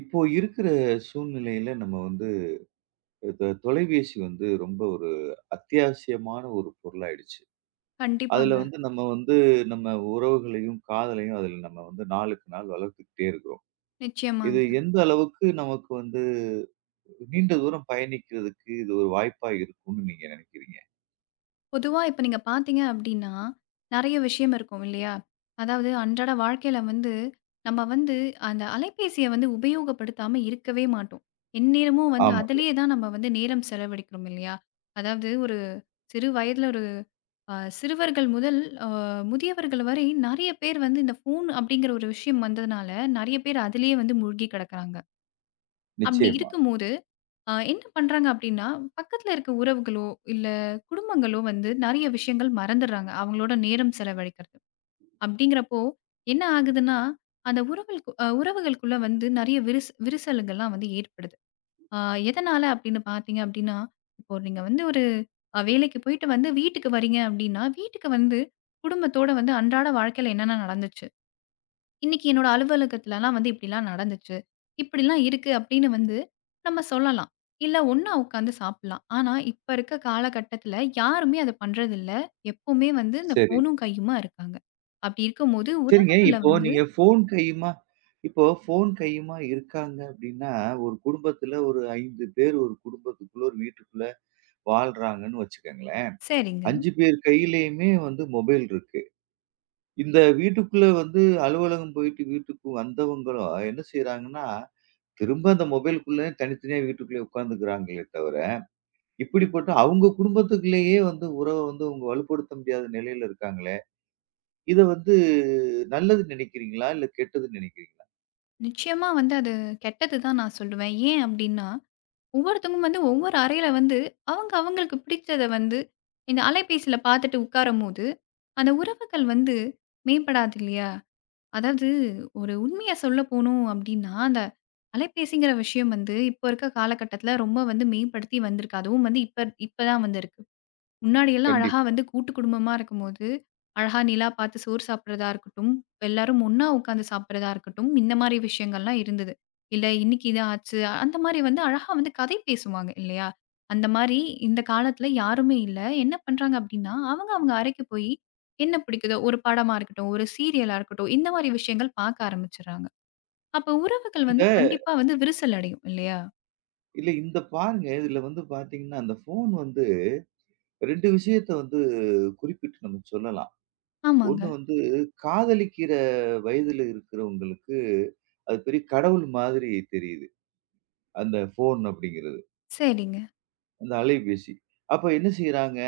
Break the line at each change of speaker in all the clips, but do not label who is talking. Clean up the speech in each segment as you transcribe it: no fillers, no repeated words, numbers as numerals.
இப்போ இருக்கிற சூழ்நிலையில நம்ம வந்து இந்த தொலைபேசி வந்து ரொம்ப ஒரு அத்தியாவசியமான ஒரு பொருளாயிடுச்சு. அதுல
கண்டிப்பாங்க.
வந்து நம்ம வந்து நம்ம உறவுகளையும், காதலையும் அதுல நம்ம வந்து நாளுக்கு நாள் வளர்த்துக்கிட்டே இருக்கிறோம். இது
நிச்சயமாங்க.
எந்த அளவுக்கு நமக்கு வந்து நீண்ட தூரம் பயணிக்கிறதுக்கு இது ஒரு வாய்ப்பா இருக்கும்னு நீங்க நினைக்கிறீங்க?
பொதுவா இப்ப நீங்க பார்த்தீங்க அப்டின்னா, நெறைய விஷயம் இருக்கும் இல்லையா? அதாவது அன்றாட வாழ்க்கையில வந்து, நம்ம வந்து அந்த அலைபேசிய வந்து உபயோகப்படுத்தாம இருக்கவே மாட்டோம். எந்நேரமும் வந்து
ஆமாங்க.
அதிலேயே தான் நம்ம வந்து நேரம் செலவழிக்கிறோம் இல்லையா? அதாவது ஒரு சிறு வயதில ஒரு சிறுவர்கள் முதல் அ முதியவர்கள் வரை நெறைய பேர் வந்து இந்த ஃபோன் அப்டிங்கிற ஒரு விஷயம் வந்ததுனால, நெறைய பேர் அதிலேயே வந்து மூழ்கி கிடக்குறாங்க. அப்டி
நிச்சயமா.
இருக்கும்போது என்ன பண்றாங்க அப்டின்னா, பக்கத்துல இருக்க உறவுகளோ, இல்ல குடும்பங்களோ வந்து நெறைய விஷயங்கள் மறந்துர்றாங்க. அவங்களோட நேரம் செலவழிக்கிறது. அப்டிங்கிறப்போ என்ன ஆகுதுன்னா, அந்த உறவுகள் உறவுகளுக்குள்ள வந்து நெறைய விரிசலுங்கள்லாம் வந்து ஏற்படுது. ஆ எதனால அப்டின்னு பார்த்தீங்க அப்டின்னா, இப்போ நீங்க வந்து ஒரு வேலைக்கு போயிட்டு வந்து வீட்டுக்கு வரீங்க அப்டின்னா, வீட்டுக்கு வந்து குடும்பத்தோட வந்து அன்றாட வாழ்க்கையில என்னென்ன நடந்துச்சு? இன்னைக்கு என்னோட அலுவலகத்துலலாம் வந்து இப்படிலாம் நடந்துச்சு. இப்படிலாம் இருக்கு அப்படின்னு வந்து நம்ம சொல்லலாம். இல்ல ஒண்ணா உட்காந்து சாப்பிடலாம். ஆனா இப்ப இருக்க காலகட்டத்துல யாருமே அத பண்றதில்ல. எப்பவுமே வந்து இந்த
சரி.
ஃபோனும் கையுமா இருக்காங்க. அப்படி இருக்கும்போது
சரிங்க.
உறவுகள்ல
இப்போ
வந்து
நீங்க ஃபோன் கையுமா இப்போ ஃபோன் கையுமா இருக்காங்க அப்படின்னா, ஒரு குடும்பத்துல ஒரு 5 பேர் ஒரு குடும்பத்துக்குள்ள, ஒரு வீட்டுக்குள்ள வாழ்றாங்கன்னு வச்சுக்கங்களேன்.
சரிங்க.
5 பேர் கையிலயுமே வந்து மொபைல் இருக்கு. இந்த வீட்டுக்குள்ள வந்து அலுவலகம் போயிட்டு வீட்டுக்கு வந்தவங்களும் என்ன செய்றாங்கன்னா, திரும்ப அந்த மொபைலுக்குள்ளே தனித்தனியா வீட்டுக்குள்ளேயே உட்காந்துக்கிறாங்களே தவிர, இப்படிப்பட்ட அவங்க குடும்பத்துக்குள்ளேயே வந்து உறவ வந்து அவங்க வலுப்படுத்த முடியாத நிலையில இருக்காங்களே, இத வந்து நல்லது நினைக்கிறீங்களா? இல்ல கெட்டது நினைக்கிறீங்களா?
நிச்சயமா வந்து அது கெட்டது தான் நான் சொல்லுவேன். ஏன் அப்படின்னா, ஒவ்வொருத்தவங்க வந்து ஒவ்வொரு அறையில வந்து அவங்க அவங்களுக்கு பிடிச்சத வந்து இந்த அலைபேசியில பார்த்துட்டு உட்காரும்போது, அந்த உறவுகள் வந்து மேம்படாது இல்லையா? அதாவது ஒரு உண்மைய சொல்ல போனோம் அப்டின்னா, அந்த அலைபேசிங்கிற விஷயம் வந்து இப்ப இருக்க காலகட்டத்தில ரொம்ப வந்து மேம்படுத்தி வந்திருக்கு. அதுவும் வந்து இப்ப இப்ப தான் வந்திருக்கு. முன்னாடியெல்லாம் அழகா
கண்டிப்பா.
வந்து கூட்டு குடும்பமா இருக்கும்போது, அழகா நிலா பார்த்து சோறு சாப்பிடுறதா இருக்கட்டும், எல்லாரும் ஒண்ணா உட்காந்து சாப்பிடுறதா இருக்கட்டும், இந்த மாரி விஷயங்கள்லாம் இருந்தது. இல்ல இன்னைக்கு இது ஆச்சு. அந்த மாரி வந்து அழகா வந்து கதை பேசுவாங்க இல்லையா? அந்த மாரி இந்த காலத்துல யாருமே இல்ல. என்ன பண்றாங்க அப்படின்னா, அவங்க அவங்க அறைக்கு போயி என்ன பிடிக்குதோ, ஒரு படமா இருக்கட்டும், ஒரு சீரியலா இருக்கட்டும், இந்த மாரி விஷயங்கள் பார்க்க ஆரம்பிச்சுடுறாங்க. அப்ப உறவுகள்
இந்த
வந்து கண்டிப்பா வந்து விரிசல் அடையும் இல்லையா?
இல்ல இந்த பாருங்க, இதுல வந்து பார்த்தீங்கன்னா, அந்த ஃபோன் வந்து 2 விஷயத்த வந்து குறிப்பிட்டு நம்ம சொல்லலாம்.
ஆமாங்க.
ஒண்ணு வந்து காதலிக்கிற வயதுல இருக்கிறவங்களுக்கு, அது பெரிய கடவுள் மாதிரி தெரியுது. அந்த ஃபோன் அப்படிங்கிறது.
சரிங்க.
அந்த அலைபேசி. அப்ப என்ன செய்றாங்க,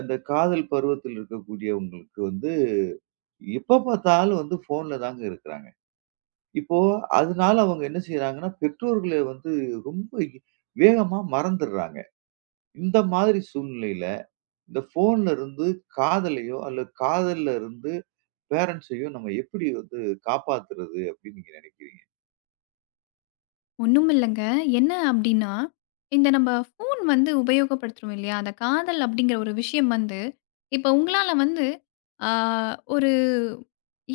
அந்த காதல் பருவத்தில் இருக்கக்கூடியவங்களுக்கு வந்து, எப்ப பார்த்தாலும் வந்து ஃபோன்ல தாங்க இருக்கிறாங்க. இப்போ அதனால அவங்க என்ன செய்றாங்கன்னா, பெற்றோர்கள வந்து ரொம்ப வேகமா மறந்துடுறாங்க. இந்த மாதிரி சூழ்நிலையில, இந்த ஃபோன்ல இருந்து காதலையோ அல்லது காதல்ல இருந்து பேரண்ட்ஸையும் நம்ம எப்படி வந்து காப்பாத்துறது அப்படின்னு நீங்க நினைக்கிறீங்க?
ஒண்ணும் இல்லங்க. என்ன அப்டின்னா, இந்த நம்ம ஃபோன் வந்து உபயோகப்படுத்துறோம் இல்லையா? அந்த காதல் அப்டிங்கிற ஒரு விஷயம் வந்து, இப்ப உங்களால வந்து ஆ ஒரு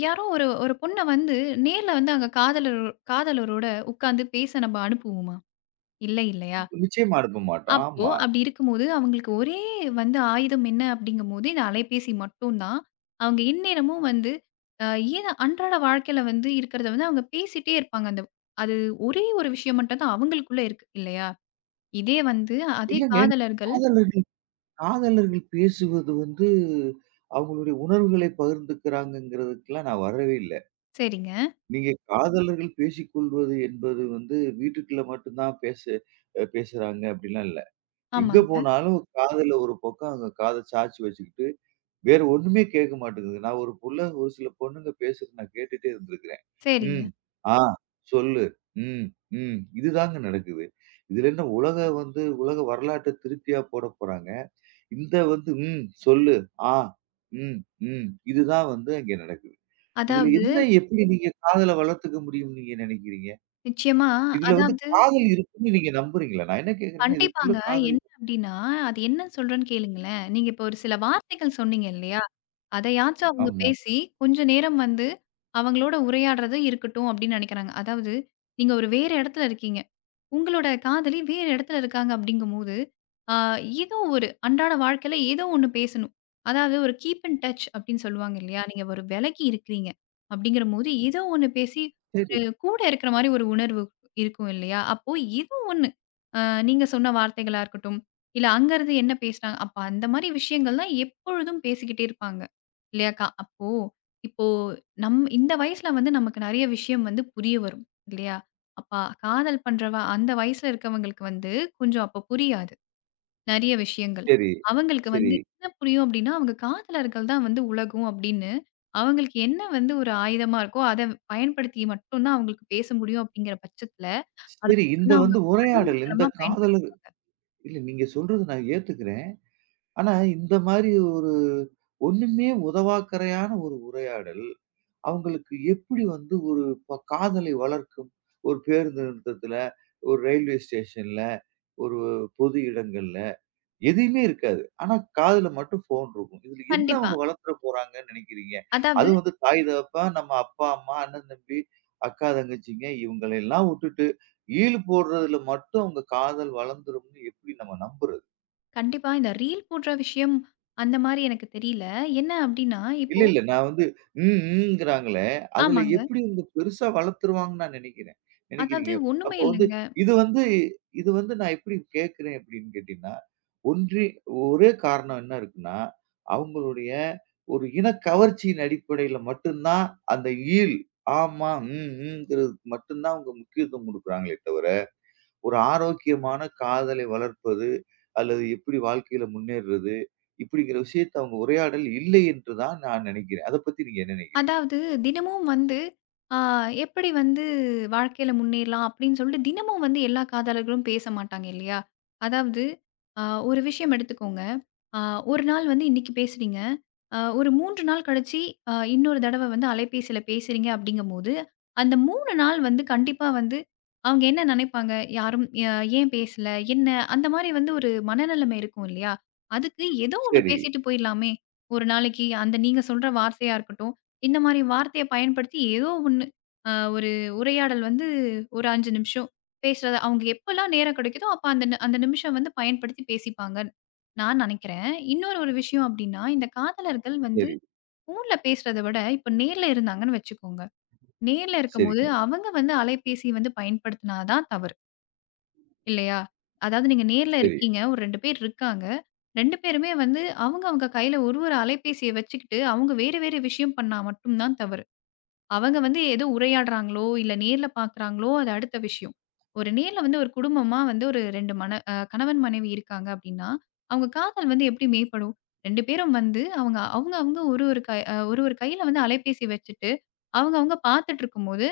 யாரோ ஒரு ஒரு பொண்ண வந்து நேர்ல வந்து அங்க காதலரோட உட்காந்து பேச நம்ம அனுப்புவோமா? இல்லை இல்லையா?
நிச்சயமா அனுப்ப மாட்டோம்.
அப்போ
ஆமா.
அப்படி இருக்கும்போது, அவங்களுக்கு ஒரே வந்து ஆயுதம் என்ன அப்படிங்கும்போது, இந்த அலைபேசி மட்டும் தான். அவங்க எந்நேரமும் வந்து அ ஏன் அன்றாட வாழ்க்கையில வந்து இருக்கிறத வந்து அவங்க பேசிட்டே இருப்பாங்க. அது ஒரே ஒரு விஷயம் மட்டும் தான் அவங்களுக்குள்ள இருக்கு இல்லையா? இதே வந்து அதே
இல்லங்க.
காதலர்கள்
காதலர்கள் காதலர்கள் பேசுவது வந்து அவங்களுடைய உணர்வுகளை பகிர்ந்துக்கிறாங்கங்கிறதுக்கெல்லாம் நான் வரவே இல்ல.
சரிங்க.
நீங்க காதலர்கள் பேசிக்கொள்வது என்பது வந்து வீட்டுக்குள்ள மட்டும் தான் பேசுறாங்க அப்படிலாம் இல்ல. எங்க
ஆமாங்க.
போனாலும் காதல ஒரு பக்கம் அங்க காத சாய்ச்சு வச்சுக்கிட்டு வேற ஒண்ணுமே கேட்க மாட்டேங்குது. நான் ஒரு புள்ள ஒரு சில பொண்ணுங்க பேசுறது நான் கேட்டுட்டே இருந்திருக்கிறேன்.
சரிங்க.
ம். ஆ. சொல்லு. ம். ம். இதுதாங்க நடக்குது. இதுல என்ன உலக வரலாற்ற திருப்தியா போடப் போறாங்க. இந்த வந்து ம். சொல்லு. ஆ. ம். ம். இதுதான் வந்து அங்க நடக்குது. இதுல
அதாவது
என்ன எப்படி நீங்க காதல வளர்த்துக்க முடியும்னு நீங்க நினைக்கிறீங்க?
நிச்சயமா
இதுல வந்து
அதாவது
காதல் இருக்குன்னு நீங்க நம்புறீங்களா? நான் என்ன கேட்கிறேன்னா, இதுக்குள்ள
கண்டிப்பாங்க.
காதல்
என்ன
இருக்கு.
அப்படின்னா, அது என்ன சொல்றேன்னு கேளுங்களேன். நீங்க இப்போ ஒரு சில வார்த்தைகள் சொன்னீங்க இல்லையா? அதையாச்சும் அவங்க
ஆமா.
பேசி, கொஞ்ச நேரம் வந்து அவங்களோட உரையாடுறது இருக்கட்டும் அப்படின்னு நினைக்கிறாங்க. அதாவது, நீங்க ஒரு வேற இடத்துல இருக்கீங்க. உங்களோட காதலி வேறு இடத்துல இருக்காங்க அப்படிங்கும்போது, ஆ ஏதோ ஒரு அன்றாட வாழ்க்கையில ஏதோ ஒண்ணு பேசணும். அதாவது ஒரு கீப் இன் டச் அப்படின்னு சொல்லுவாங்க இல்லையா? நீங்க ஒரு விலகி இருக்கிறீங்க அப்படிங்கிறபோது, ஏதோ ஒண்ணு பேசி
சரி,
ஒரு கூட இருக்கிற மாரி ஒரு உணர்வு இருக்கும் இல்லையா? அப்போ ஏதோ ஒண்ணு அ நீங்க சொன்ன வார்த்தைகளா இருக்கட்டும், இல்ல அங்கருந்து என்ன பேசினாங்க அப்ப அந்த மாரி விஷயங்கள் தான் எப்பொழுதும் பேசிக்கிட்டே இருப்பாங்க. இல்லையாக்கா? அப்போ இப்போ நம் இந்த வயசுல வந்து நமக்கு நெறைய விஷயம் வந்து புரிய வரும். இல்லையா? அப்ப காதல் பண்றவ அந்த வயசுல இருக்கவங்களுக்கு வந்து கொஞ்சம் அப்ப புரியாது. நெறைய விஷயங்கள்.
சரி,
அவங்களுக்கு
சரி,
வந்து என்ன புரியும் அப்டின்னா, அவங்க காதலர்கள் தான் வந்து உலகம் அப்டின்னு, அவங்களுக்கு என்ன வந்து ஒரு ஆயுதமா இருக்கோ, அத பயன்படுத்தி மட்டும் தான் அவங்களுக்கு பேச முடியும் அப்டிங்கிற பட்சத்துல, அத
சரி.
மட்டும்
இந்த
தான்
வந்து
அவங்க
உரையாடல், இந்த
கண்மூடித்தனமா பயன்படுத்த
காதல இல்ல நீங்க சொல்றது நான் ஏத்துக்கிறேன். ஆனா இந்த மாரி ஒரு ஒண்ணுமே உதவாக்கரையான ஒரு உரையாடல், அவங்களுக்கு எப்படி வந்து ஒரு காதலை வளர்க்கும்? ஒரு பேருந்து நிறுத்தத்துல, ஒரு ரயில்வே ஸ்டேஷன்ல, ஒரு பொது இடங்கள்ல எதுவுமே இருக்காது. ஆனா காதுல மட்டும் ஃபோன் இருக்கும். இதுல என்ன
கண்டிப்பா.
அவங்க வளர்த்துற போறாங்கன்னு நெனைக்கிறீங்க?
அதாவது
அதுவும் வந்து தாய் தகப்பன், நம்ம அப்பா, அம்மா, அண்ணன், தம்பி, அக்கா, தங்கச்சிங்க இவங்கள எல்லாம் வுட்டுட்டு ஈல் போடுறதுல மட்டும் அவங்க காதல் வளர்ந்துரும்னு எப்படி நம்ம நம்புறது?
கண்டிப்பா இந்த ரீல் போடுற விஷயம் அந்த மாரி எனக்கு தெரியல. என்ன அப்டின்னா இப்போ
இல்ல. நான் வந்து ம், ம்ங்கிறாங்களே, அதுல
ஆமாங்க.
எப்படி இவங்க பெருசா வளர்த்துருவாங்கன்னு நான் நினைக்கிறேன்.
அதாவது
நினைக்கிறீங்க?
ஒண்ணுமே
அப்போ வந்து
இல்லங்க.
இது வந்து இது வந்து நான் எப்படி கேட்கிறேன் அப்படின்னு கேட்டீங்கன்னா, ஒன்றி ஒரே காரணம் என்ன இருக்குன்னா, அவங்களுடைய ஒரு இனக்கவர்ச்சியின் அடிப்படையில மட்டும் தான் அந்த ஈல், ஆமா, ம், ம்ங்கிறதுக்கு மட்டும் தான் அவங்க முக்கியத்துவம் குடுக்குறாங்களே தவிர ஒரு ஆரோக்கியமான காதலை வளர்ப்பது, அல்லது எப்படி வாழ்க்கையில முன்னேறுறது, இப்படிங்கிற விஷயத்த அவங்க உரையாடல் இல்லை என்று தான் நான் நினைக்கிறேன். அத பத்தி நீங்க என்ன நினைக்கிறீங்க?
அதாவது தினமும் வந்து ஆ, எப்படி வந்து வாழ்க்கையில முன்னேறலாம் அப்படின்னு சொல்லிட்டு தினமும் வந்து எல்லா காதலர்களும் பேச மாட்டாங்க இல்லையா? அதாவது ஆ, ஒரு விஷயம் எடுத்துக்கோங்க. ஆ, ஒரு நாள் வந்து இன்னைக்கு பேசுறீங்க. ஒரு 3 நாள் கழிச்சு இன்னொரு தடவ வந்து அலைபேசியில பேசுறீங்க அப்படிங்கும்போது, அந்த 3 நாள் வந்து கண்டிப்பா வந்து அவங்க என்ன நெனைப்பாங்க? யாரும் ஏன் பேசல? என்ன? அந்த மாரி வந்து ஒரு மனநிலைமை இருக்கும் இல்லையா? அதுக்கு ஏதோ ஒண்ணு
சரி,
பேசிட்டு போயிடலாமே! ஒரு நாளைக்கு அந்த நீங்க சொல்ற வார்த்தையா இருக்கட்டும், இந்த மாரி வார்த்தைய பயன்படுத்தி ஏதோ ஒண்ணு ஒரு உரையாடல் வந்து ஒரு 5 நிமிஷம் பேசுறத அவங்க எப்பலாம் நேரம் கிடைக்குதோ, அப்ப அந்த அந்த நிமிஷம் வந்து பயன்படுத்தி பேசிப்பாங்க. நான் நெனைக்கிறேன். இன்னொரு ஒரு விஷயம் அப்டின்னா, இந்த காதலர்கள் வந்து
சரி,
ஃபோன்ல பேசுறத விட, இப்ப நேர்ல இருந்தாங்கன்னு வச்சுக்கோங்க. நேர்ல இருக்கும்போது
சரிங்க.
அவங்க வந்து அலைபேசி வந்து பயன்படுத்தினா தான் தவறு. இல்லையா? அதாவது நீங்க நேர்ல
சரி.
இருக்கீங்க. ஒரு 2 பேர் இருக்காங்க. 2 பேருமே வந்து அவங்க அவங்க கையில ஒரு ஒரு அலைபேசிய வச்சுக்கிட்டு, அவங்க வேறு வேறு விஷயம் பண்ணா மட்டும் தான் தவறு. அவங்க வந்து ஏதோ உரையாடுறாங்களோ, இல்ல நேர்ல பார்க்குறாங்களோ, அது அடுத்த விஷயம். ஒரு நேர்ல வந்து ஒரு குடும்பமா வந்து ஒரு 2 மன அ கணவன், மனைவி இருக்காங்க அப்படின்னா, அவங்க காதல் வந்து எப்படி மேம்படும்? 2 பேரும் வந்து அவங்க அவங்க அவங்க ஒரு ஒரு கை அ ஒரு ஒரு கையில வந்து அலைபேசி வச்சுட்டு, அவங்க அவங்க பார்த்துட்டு இருக்கும்போது,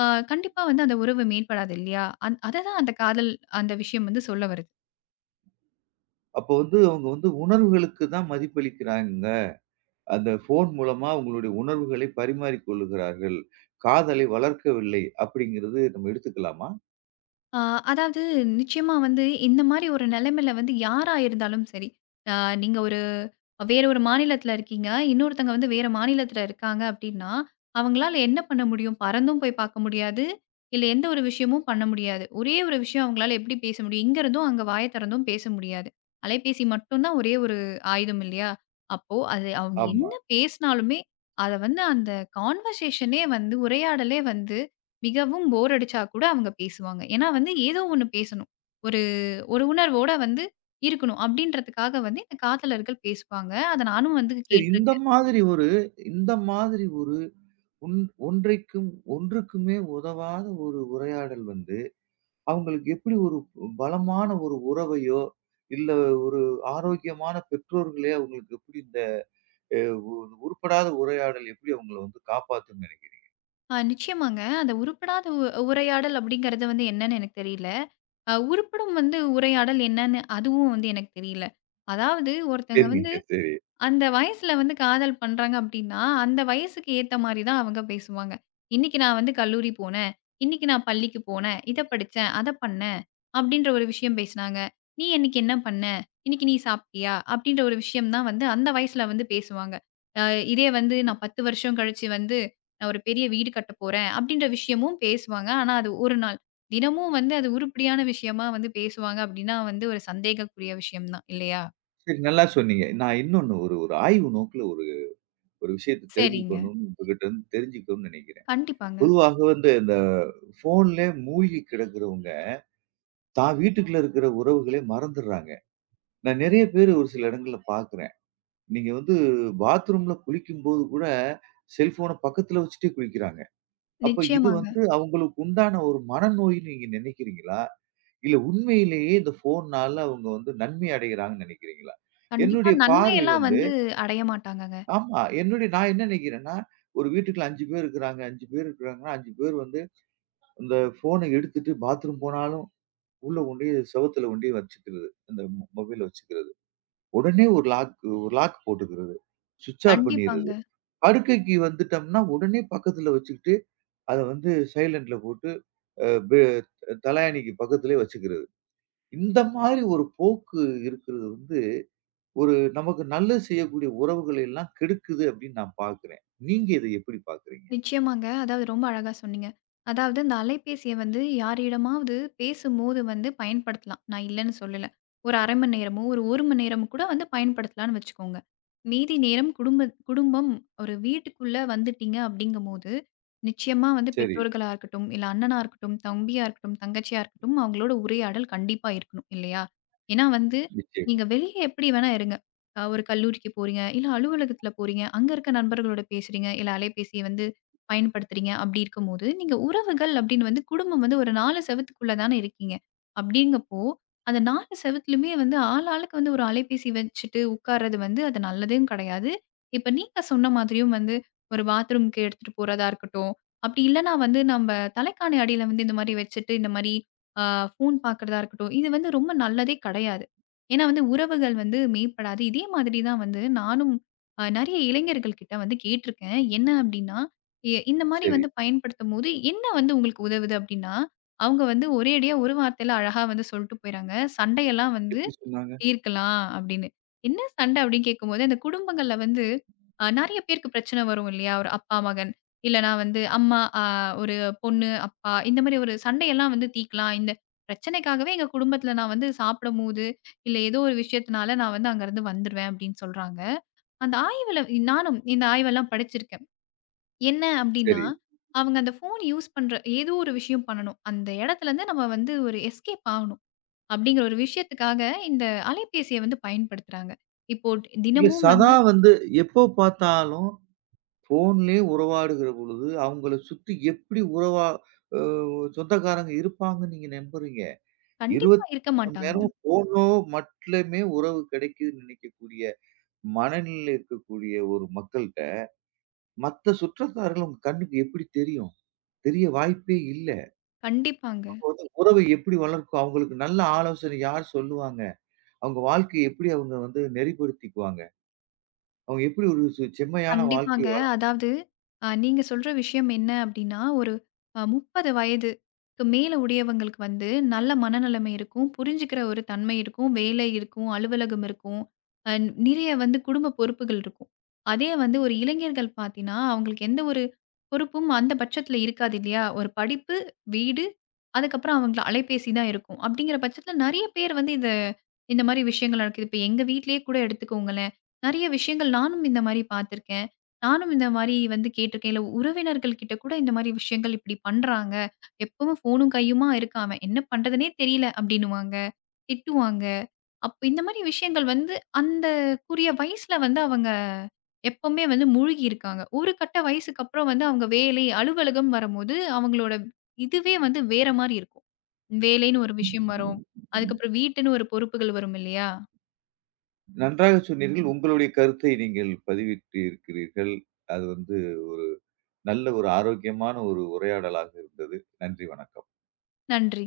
அ கண்டிப்பா வந்து அந்த உறவு மேம்படாது இல்லையா? அததான் அந்த காதல் அந்த விஷயம் வந்து சொல்ல வருது.
அப்போ வந்து அவங்க வந்து உணர்வுகளுக்கு தான் மதிப்பளிக்கிறாங்க. அந்த ஃபோன் மூலமா அவங்களுடைய உணர்வுகளை பரிமாறிக் கொள்ளுகிறார்கள். காதலை வளர்க்கவில்லை அப்படிங்கிறது நம்ம எடுத்துக்கலாமா?
ஆ, அதாவது நிச்சயமா வந்து இந்த மாதிரி ஒரு நிலைமையில வந்து யாரா இருந்தாலும் சரி, ஆ நீங்க ஒரு வேற ஒரு மாநிலத்தில இருக்கீங்க. இன்னொருத்தங்க வந்து வேற மாநிலத்தில இருக்காங்க அப்டின்னா, அவங்களால என்ன பண்ண முடியும்? பறந்தும் போய் பார்க்க முடியாது. இல்ல எந்த ஒரு விஷயமும் பண்ண முடியாது. ஒரே ஒரு விஷயம் அவங்களால எப்படி பேச முடியும்? இங்க இருந்தும் அங்க வாய திறந்தும் பேச முடியாது. அலைபேசி மட்டும் தான் ஒரே ஒரு ஆயுதம் இல்லையா? அப்போ அது அவங்க
ஆமா.
என்ன பேசினாலுமே, அத வந்து அந்த கான்வர்சேஷனே வந்து உரையாடலே வந்து மிகவும் போர் அடிச்சா கூட அவங்க பேசுவாங்க. ஏன்னா வந்து ஏதோ ஒண்ணு பேசணும். ஒரு ஒரு உணர்வோட வந்து இருக்கணும் அப்படின்றதுக்காக வந்து இந்த காதலர்கள் பேசுவாங்க. அத நானும் வந்து
சரி இந்த
கேட்டுருக்கேன்.
மாதிரி ஒரு இந்த மாதிரி ஒரு ஒன் ஒன்றைக்கும் ஒன்றுக்குமே உதவாத ஒரு உரையாடல் வந்து அவங்களுக்கு எப்படி ஒரு பலமான ஒரு உறவையோ, இல்ல ஒரு ஆரோக்கியமான பெற்றோர்களே அவங்களுக்கு எப்படி இந்த அ உருப்படாத உரையாடல் எப்படி அவங்கள வந்து காப்பாத்தும்ன்னு நினைக்கிறீங்க?
நிச்சயமாங்க. அந்த உருப்படாத உரையாடல் அப்படிங்கிறது வந்து என்னன்னு எனக்கு தெரியல. உருப்படும் வந்து உரையாடல் என்னன்னு அதுவும் வந்து எனக்கு தெரியல. அதாவது ஒருத்தங்க வந்து
சரிங்க. சரி.
அந்த வயசுல வந்து காதல் பண்றாங்க அப்டின்னா, அந்த வயசுக்கு ஏத்த மாரி தான் அவங்க பேசுவாங்க. இன்னைக்கு நான் வந்து கல்லூரி போனேன். இன்னைக்கு நான் பள்ளிக்கு போனேன். இத படிச்சேன், அத பண்ணேன் அப்டின்ற ஒரு விஷயம் பேசுனாங்க. "நீ இன்னைக்கு என்ன பண்ண? இன்னைக்கு நீ சாப்ட்டியா?" அப்டின்ற ஒரு விஷயம் தான் வந்து அந்த வயசுல வந்து பேசுவாங்க. அ இதே வந்து நான் 10 வருஷம் கழிச்சு வந்து நான் ஒரு பெரிய வீடு கட்டப் போறேன் அப்டின்ற விஷயமும் பேசுவாங்க. ஆனா அது ஒரு நாள். தினமும் வந்து அது உருப்படியான விஷயமா வந்து பேசுவாங்க அப்டின்னா வந்து ஒரு சந்தேகக்குரிய விஷயம் தான் இல்லையா?
சரி நல்லா சொன்னீங்க. நான் இன்னொன்னு ஒரு ஒரு ஆய்வு நோக்குல ஒரு ஒரு விஷயத்த
சரிங்க.
தெரிஞ்சுக்கணும்னு உங்ககிட்ட இருந்து தெரிஞ்சுக்கணும்னு நினைக்கிறேன்.
கண்டிப்பாங்க.
பொதுவாக வந்து இந்த ஃபோன்லே மூழ்கி கிடக்கிறவங்க, தான் வீட்டுக்குள்ள இருக்கிற உறவுகளே மறந்துடுறாங்க. நான் நெறைய பேரு ஒரு சில இடங்கள்ல பார்க்கிறேன். நீங்க வந்து பாத்ரூம்ல குளிக்கும்போது கூட செல்ஃபோன பக்கத்துல வச்சுட்டே குளிக்கிறாங்க. அப்ப இது
நிச்சயமாங்க.
வந்து அவங்களுக்கு உண்டான ஒரு மனநோய்ன்னு நீங்க நினைக்கிறீங்களா? இல்ல உண்மையிலேயே இந்த ஃபோன்னால அவங்க வந்து நன்மை அடைகிறாங்கன்னு நினைக்கிறீங்களா?
கண்டிப்பா
என்னுடைய பார்வை
நன்மையெல்லாம்
வந்து
வந்து அடைய மாட்டாங்கங்க.
ஆமா. நான் என்ன நினைக்கிறேன்னா, ஒரு வீட்டுக்குள்ள 5 பேர் இருக்கிறாங்க, 5 பேர் இருக்கிறாங்கன்னா, 5 பேர் வந்து இந்த ஃபோன எடுத்துட்டு பாத்ரூம் போனாலும் உள்ள கொண்டோய் செவுத்துல கொண்டோய் வச்சுக்கிறது. அந்த மொபைல வச்சுக்கிறது. உடனே ஒரு லாக் போட்டுக்கிறது. ஸ்விட்ச் ஆஃப்
கண்டிப்பாங்க.
பண்ணிர்றது. படுக்கைக்கு வந்துட்டோம்னா, உடனே பக்கத்துல வச்சுக்கிட்டு அத வந்து சைலன்ட்ல போட்டு அ பெ தலாயணைக்கு பக்கத்திலேயே வச்சுக்கிறது. இந்த மாதிரி ஒரு போக்கு இருக்கிறது வந்து, ஒரு நமக்கு நல்லது செய்யக்கூடிய உறவுகளை எல்லாம் கெடுக்குது அப்படின்னு நான் பார்க்கிறேன். நீங்க இதை எப்படி பார்க்கிறீங்க?
நிச்சயமாங்க. அதாவது ரொம்ப அழகா சொன்னீங்க. அதாவது அந்த அலைபேசிய வந்து யாரிடமாவது பேசும்போது வந்து பயன்படுத்தலாம். நான் இல்லன்னு சொல்லல. ஒரு 1/2 மணி நேரமோ, ஒரு 1 மணி நேரமோ கூட வந்து பயன்படுத்தலான்னு வச்சுக்கோங்க. மீதி நேரம் குடும்பம் ஒரு வீட்டுக்குள்ள வந்துட்டீங்க அப்படிங்கும்போது, நிச்சயமா வந்து
சரி.
பெற்றோர்களா இருக்கட்டும், இல்ல அண்ணனா இருக்கட்டும், தம்பியா இருக்கட்டும், தங்கச்சியா இருக்கட்டும், அவங்களோட உரையாடல் கண்டிப்பா இருக்கணும் இல்லையா? ஏன்னா வந்து
நிச்சயமா.
நீங்க வெளிய எப்படி வேணா இருங்க. ஒரு கல்லூரிக்கு போறீங்க, இல்ல அலுவலகத்துல போறீங்க, அங்க இருக்க நண்பர்களோட பேசுறீங்க, இல்ல அலைபேசிய வந்து பயன்படுத்துறீங்க. அப்படி இருக்கும்போது, நீங்க உறவுகள் அப்படின்னு வந்து குடும்பம் வந்து ஒரு 4 செவுத்துக்குள்ள தானே இருக்கீங்க. அப்படிங்கப்போ, அந்த 4 செவுத்துலயுமே வந்து ஆளாளுக்கு வந்து ஒரு அலைபேசி வச்சுட்டு உட்கார்றது வந்து அது நல்லதும் கிடையாது. இப்ப நீங்க சொன்ன மாதிரியும் வந்து ஒரு பாத்ரூம்க்கு எடுத்துட்டு போறதா இருக்கட்டும், அப்படி இல்லன்னா வந்து நம்ம தலைக்காணி அடியில வந்து இந்த மாரி வச்சுட்டு இந்த மாரி அ ஃபோன் பார்க்குறதா இருக்கட்டும், இது வந்து ரொம்ப நல்லதே கிடையாது. ஏன்னா வந்து உறவுகள் வந்து மேம்படாது. இதே மாதிரி தான் வந்து நானும் நெறைய இளைஞர்கள் கிட்ட வந்து கேட்டுருக்கேன். என்ன அப்படின்னா, இந்த மாரி
சரி.
வந்து பயன்படுத்தும்போது, என்ன வந்து உங்களுக்கு உதவுது அப்டின்னா, அவங்க வந்து ஒரேடியா ஒரு வார்த்தையில அழகா வந்து சொல்ட்டு போயிறாங்க. சண்டையெல்லாம் வந்து
எப்படி சொன்னாங்க?
தீர்க்கலாம் அப்டின்னு. என்ன சண்ட அப்டின்னு கேட்கும்போது, அந்த குடும்பங்கள்ல வந்து நெறைய பேருக்கு பிரச்சனை வரும் இல்லையா? ஒரு அப்பா, மகன் இல்லனா வந்து அம்மா, ஒரு பொண்ணு, அப்பா இந்த மாரி ஒரு சண்டையெல்லாம் வந்து தீர்க்கலாம். இந்த பிரச்சனைக்காகவே எங்க குடும்பத்துல நான் வந்து சாப்பிடும்போது, இல்ல ஏதோ ஒரு விஷயத்தினால நான் வந்து அங்கருந்து வந்துருவேன் அப்டின்னு சொல்றாங்க. அந்த ஆய்வுல நானும் இந்த ஆய்வெல்லாம் படிச்சிருக்கேன். என்ன அப்டின்னா,
சரி.
அவங்க அந்த ஃபோன் யூஸ் பண்ற ஏதோ ஒரு விஷயம் பண்ணணும். அந்த இடத்துலருந்து நம்ம வந்து ஒரு எஸ்கேப் ஆகணும். அப்டிங்கிற ஒரு விஷயத்துக்காக இந்த அலைபேசிய வந்து பயன்படுத்துறாங்க. இப்போ
இல்ல
தினமும்
சதா
வந்து
வந்து எப்போ பார்த்தாலும் ஃபோன்லயே உறவாடுகிற பொழுது, அவங்கள சுத்தி எப்படி உறவா அ சொந்தக்காரங்க இருப்பாங்கன்னு நீங்க நம்புறீங்க?
கண்டிப்பா இருக்க
24 மணி
மாட்டாங்க.
நேரமும் ஃபோனோ மட்டுமே உறவு கிடைக்குதுன்னு நினைக்கக்கூடிய மனநிலையில இருக்கக்கூடிய ஒரு மக்கள்ட்ட, மத்த சுற்றத்தார்கள் உங்க கண்ணுக்கு எப்படி தெரியும்? தெரிய வாய்ப்பே இல்ல.
கண்டிப்பாங்க.
அப்போ வந்து உறவை எப்படி வளர்க்கும்? அவங்களுக்கு நல்ல ஆலோசனை யார் சொல்லுவாங்க? அவங்க வாழ்க்கைய எப்படி அவங்க வந்து நெறிப்படுத்திக்குவாங்க? அவங்க எப்படி ஒரு செம்மையான வாழ்க்கை
கண்டிப்பாங்க.
வாழ
அதாவது நீங்க சொல்ற விஷயம் என்ன அப்டின்னா, ஒரு 30 வயதுக்கு மேல உடையவங்களுக்கு வந்து நல்ல மனநிலைமை இருக்கும். புரிஞ்சுக்கிற ஒரு தன்மை இருக்கும். வேலை இருக்கும், அலுவலகம் இருக்கும். அ நிறைய வந்து குடும்ப பொறுப்புகள் இருக்கும். அதே வந்து ஒரு இளைஞர்கள் பார்த்தீன்னா, அவங்களுக்கு எந்த ஒரு பொறுப்பும் அந்த பட்சத்தில இருக்காது இல்லையா? ஒரு படிப்பு, வீடு, அதுக்கப்புறம் அவங்கள அலைபேசி தான் இருக்கும். அப்டிங்கிற பட்சத்தில நெறைய பேர் வந்து இத இந்த மாரி விஷயங்கள் நடக்குது. இப்ப எங்க வீட்லயே கூட எடுத்துக்கோங்களேன். நெறைய விஷயங்கள் நானும் இந்த மாரி பார்த்துருக்கேன். நானும் இந்த மாரி வந்து கேட்டுருக்கேன். இல்ல உறவினர்கள் கிட்ட கூட இந்த மாரி விஷயங்கள் இப்படி பண்றாங்க. எப்பவும் ஃபோனும் கையுமா இருக்காம, என்ன பண்றதுன்னே தெரியல அப்படின்னுவாங்க, திட்டுவாங்க. அப்ப இந்த மாரி விஷயங்கள் வந்து அந்த குறிய வயசுல வந்து அவங்க எப்பவுமே வந்து மூழ்கி இருக்காங்க. ஒரு கட்ட வயசுக்கு அப்புறம் வந்து அவங்க வேலை, அலுவலகம் வரும்போது அவங்களோட இதுவே வந்து வேற மாரி இருக்கும். வேலைன்னு ஒரு விஷயம் வரும். அதுக்கப்புறம் வீட்டுன்னு ஒரு பொறுப்புகள் வரும் இல்லையா?
நன்றாக சொன்னீர்கள். உங்களுடைய கருத்தை நீங்கள் பதிவிட்டு இருக்கிறீர்கள். அது வந்து ஒரு நல்ல ஒரு ஆரோக்கியமான ஒரு உரையாடலாக இருந்தது. நன்றி, வணக்கம்.
நன்றி.